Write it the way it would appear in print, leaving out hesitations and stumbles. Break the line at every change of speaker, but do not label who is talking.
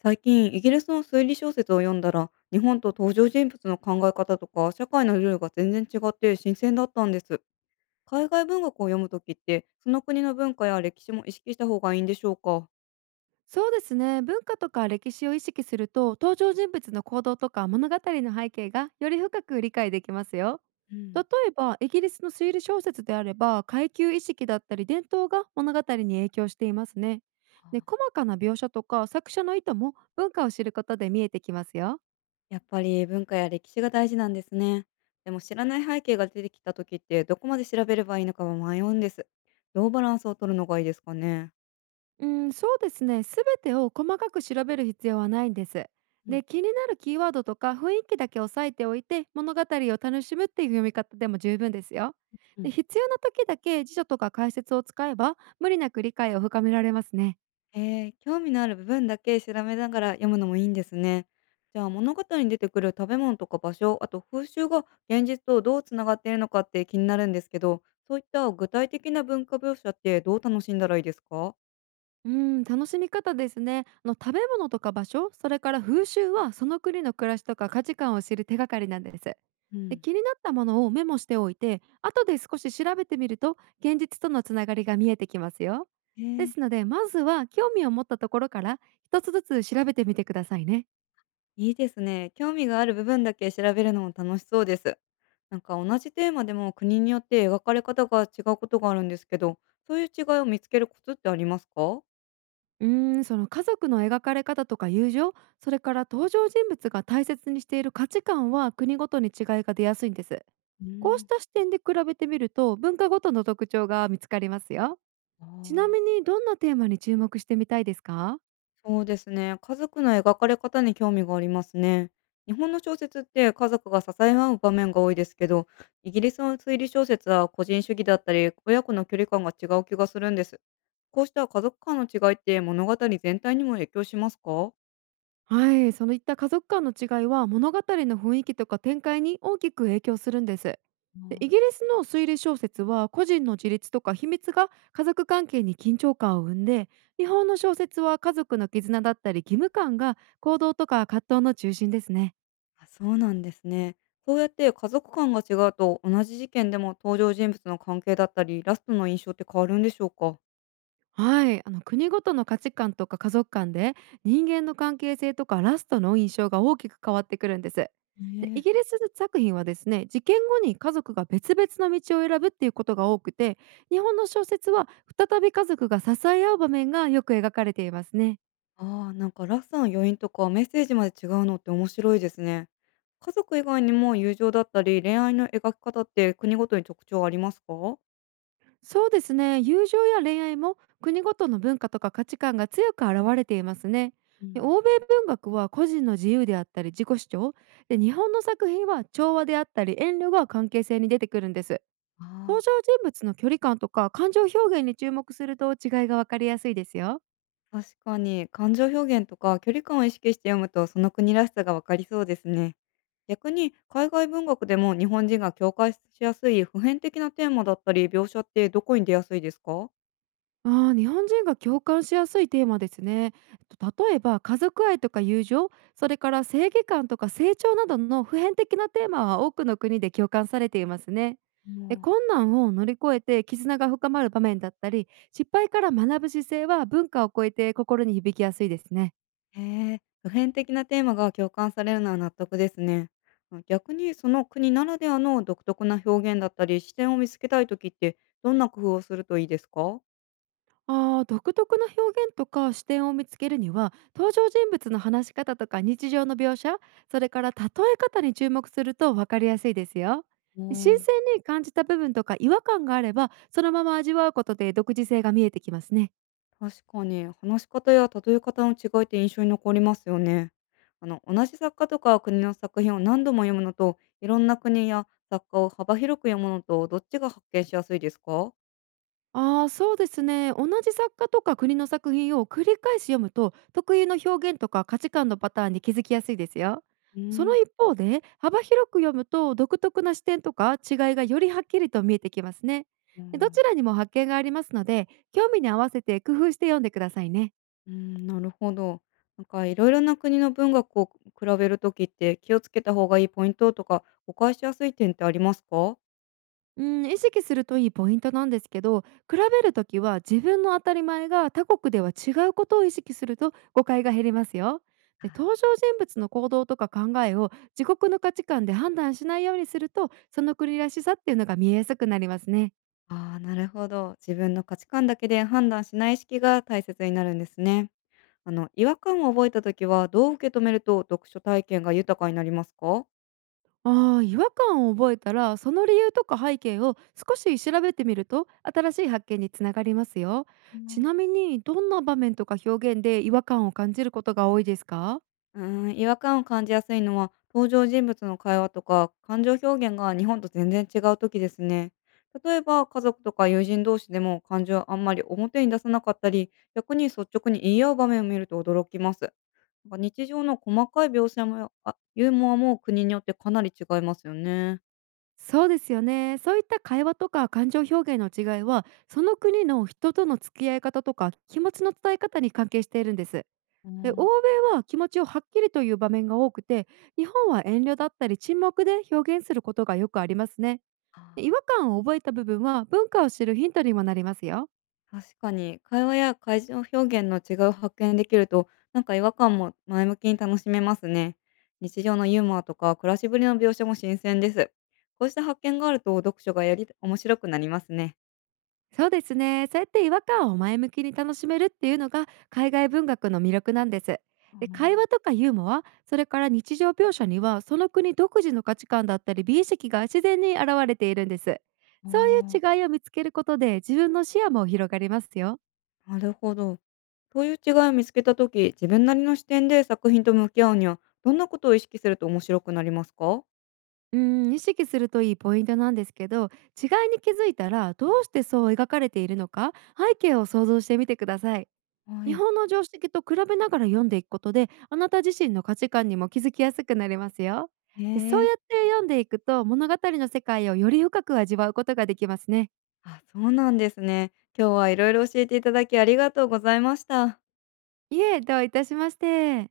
最近イギリスの推理小説を読んだら日本と登場人物の考え方とか社会のルールが全然違って新鮮だったんです。海外文学を読むときってその国の文化や歴史も意識した方がいいんでしょうか？
そうですね。文化とか歴史を意識すると登場人物の行動とか物語の背景がより深く理解できますよ。
うん、
例えばイギリスの推理小説であれば階級意識だったり伝統が物語に影響していますね。で、
あ、
細かな描写とか作者の意図も文化を知ることで見えてきますよ。
やっぱり文化や歴史が大事なんですね。でも知らない背景が出てきたときってどこまで調べればいいのかは迷うんです。どうバランスを取るのがいいですかね？
うん、そうですね。すべてを細かく調べる必要はないんです。
うん、
で、気になるキーワードとか雰囲気だけ押さえておいて、物語を楽しむっていう読み方でも十分ですよ。で、必要な時だけ辞書とか解説を使えば、無理なく理解を深められますね。
ええ、興味のある部分だけ調べながら読むのもいいんですね。じゃあ物語に出てくる食べ物とか場所、あと風習が現実とどうつながっているのかって気になるんですけど、そういった具体的な文化描写ってどう楽しんだらいいですか？
うん、楽しみ方ですね。あの、食べ物とか場所、それから風習はその国の暮らしとか価値観を知る手がかりなんです。
う
で、
ん、
気になったものをメモしておいて、後で少し調べてみると現実とのつながりが見えてきますよ。
え
で
え、
すので、まずは興味を持ったところから一つずつ調べてみてくださいね。
いいですね。興味がある部分だけ調べるのも楽しそうです。なんか同じテーマでも国によって描かれ方が違うことがあるんですけど、そういう違いを見つけるコツってありますか？
その家族の描かれ方とか友情、それから登場人物が大切にしている価値観は国ごとに違いが出やすいんです。
う
こうし
ん。
た視点で比べてみると文化ごとの特徴が見つかりますよ。
あ
ちな
あ
み
ー。
にどんなテーマに注目してみたいですか？
そうですね。家族の描かれ方に興味がありますね。日本の小説って家族が支え合う場面が多いですけど、イギリスの推理小説は個人主義だったり、親子の距離感が違う気がするんです。こうした家族間の違いって物語全体にも影響しますか？
はい、そのいった家族間の違いは物語の雰囲気とか展開に大きく影響するんです。で、イギリ
あ
スの推理小説は個人の自立とか秘密が家族関係に緊張感を生んで、日本の小説は家族の絆だったり義務感が行動とか葛藤の中心ですね。
あ、そうなんですね。そうやって家族間が違うと同じ事件でも登場人物の関係だったり、ラストの印象って変わるんでしょうか？
はい、あの、国ごとの価値観とか家族間で人間の関係性とかラストの印象が大きく変わってくるんです。でイ
ね
ギ
え。
リス作品はですね、事件後に家族が別々の道を選ぶっていうことが多くて、日本の小説は再び家族が支え合う場面がよく描かれていますね。
ああ、なんかラフさん余韻とかメッセージまで違うのって面白いですね。家族以外にも友情だったり恋愛の描き方って国ごとに特徴ありますか？
そうですね、友情や恋愛も国ごとの文化とか価値観が強く現れていますね。
う
で、
ん、
欧米文学は個人の自由であったり自己主張、で日本の作品は調和であったり遠慮が関係性に出てくるんです。登
ああ、
場人物の距離感とか感情表現に注目すると違いがわかりやすいですよ。
確かに感情表現とか距離感を意識して読むとその国らしさがわかりそうですね。逆に海外文学でも日本人が共感しやすい普遍的なテーマだったり描写ってどこに出やすいですか？
ああ、日本人が共感しやすいテーマですね。例えば家族愛とか友情、それから正義感とか成長などの普遍的なテーマは多くの国で共感されていますね。で、困難を乗り越えて絆が深まる場面だったり、失敗から学ぶ姿勢は文化を超えて心に響きやすいですね。
へえ、普遍的なテーマが共感されるのは納得ですね。あ、逆にその国ならではの独特な表現だったり視点を見つけたい時ってどんな工夫をするといいですか？
ああ、独特の表現とか視点を見つけるには、登場人物の話し方とか日常の描写、それから例え方に注目すると分かりやすいですよ。
う
新
ん、
鮮に感じた部分とか違和感があれば、そのまま味わうことで独自性が見えてきますね。
確かに話し方や例え方の違いって印象に残りますよね。同じ作家とか国の作品を何度も読むのといろんな国や作家を幅広く読むのとどっちが発見しやすいですか？
ああ、そうですね。同じ作家とか国の作品を繰り返し読むと、特有の表現とか価値観のパターンに気づきやすいですよ。
う
その
ん、
一方で、幅広く読むと独特な視点とか違いがよりはっきりと見えてきますね。
う
で、どち
ん、
らにも発見がありますので、興味に合わせて工夫して読んでくださいね。
うん、なるほど。なんかいろいろな国の文学を比べるときって、気をつけた方がいいポイントとか、誤解しやすい点ってありますか？
うん、意識するといいポイントなんですけど、比べるときは自分の当たり前が他国では違うことを意識すると誤解が減りますよ。で、
あ
登場人物の行動とか考えを自国の価値観で判断しないようにすると、その国らしさっていうのが見えやすくなりますね。
あー、なるほど。自分の価値観だけで判断しない意識が大切になるんですね。違和感を覚えたときは、どう受け止めると読書体験が豊かになりますか？
ああ、違和感を覚えたら、その理由とか背景を少し調べてみると新しい発見につながりますよ。ちなみにどんな場面とか表現で違和感を感じることが多いですか？
うーん、違和感を感じやすいのは、登場人物の会話とか感情表現が日本と全然違う時ですね。例えば、家族とか友人同士でも感情をあんまり表に出さなかったり、逆に率直に言い合う場面を見ると驚きます。なんか日常の細かい描写もユーモアも国によってかなり違いますよね。
そうですよね。そういった会話とか感情表現の違いは、その国の人との付き合い方とか気持ちの伝え方に関係しているんです。
う
で、欧
ん。
米は気持ちをはっきりという場面が多くて、日本は遠慮だったり沈黙で表現することがよくありますね。
あ
で、
ー、
違和感を覚えた部分は文化を知るヒントにもなりますよ。
確かに、会話や会情表現の違いを発見できると、なんか違和感も前向きに楽しめますね。日常のユーモアとか暮らしぶりの描写も新鮮です。こうした発見があると読書がより面白くなりますね。
そうですね。そうやって違和感を前向きに楽しめるっていうのが海外文学の魅力なんです。
あ
で、会
の
話とかユーモア、それから日常描写にはその国独自の価値観だったり美意識が自然に現れているんです。
あ
そうい
ー、
う違いを見つけることで自分の視野も広がりますよ。
なるほど。そういう違いを見つけた時自分なりの視点で作品と向き合うには、どんなことを意識すると面白くなりますか？
うん、意識するといいポイントなんですけど、違いに気づいたら、どうしてそう描かれているのか背景を想像してみてください。
は
日
い。
本の常識と比べながら読んでいくことで、あなた自身の価値観にも気づきやすくなりますよ。
へ
で、そう
え。
やって読んでいくと、物語の世界をより深く味わうことができますね。
あ、そうなんですね。今日はいろいろ教えていただきありがとうございました。
いえ、どういたしまして。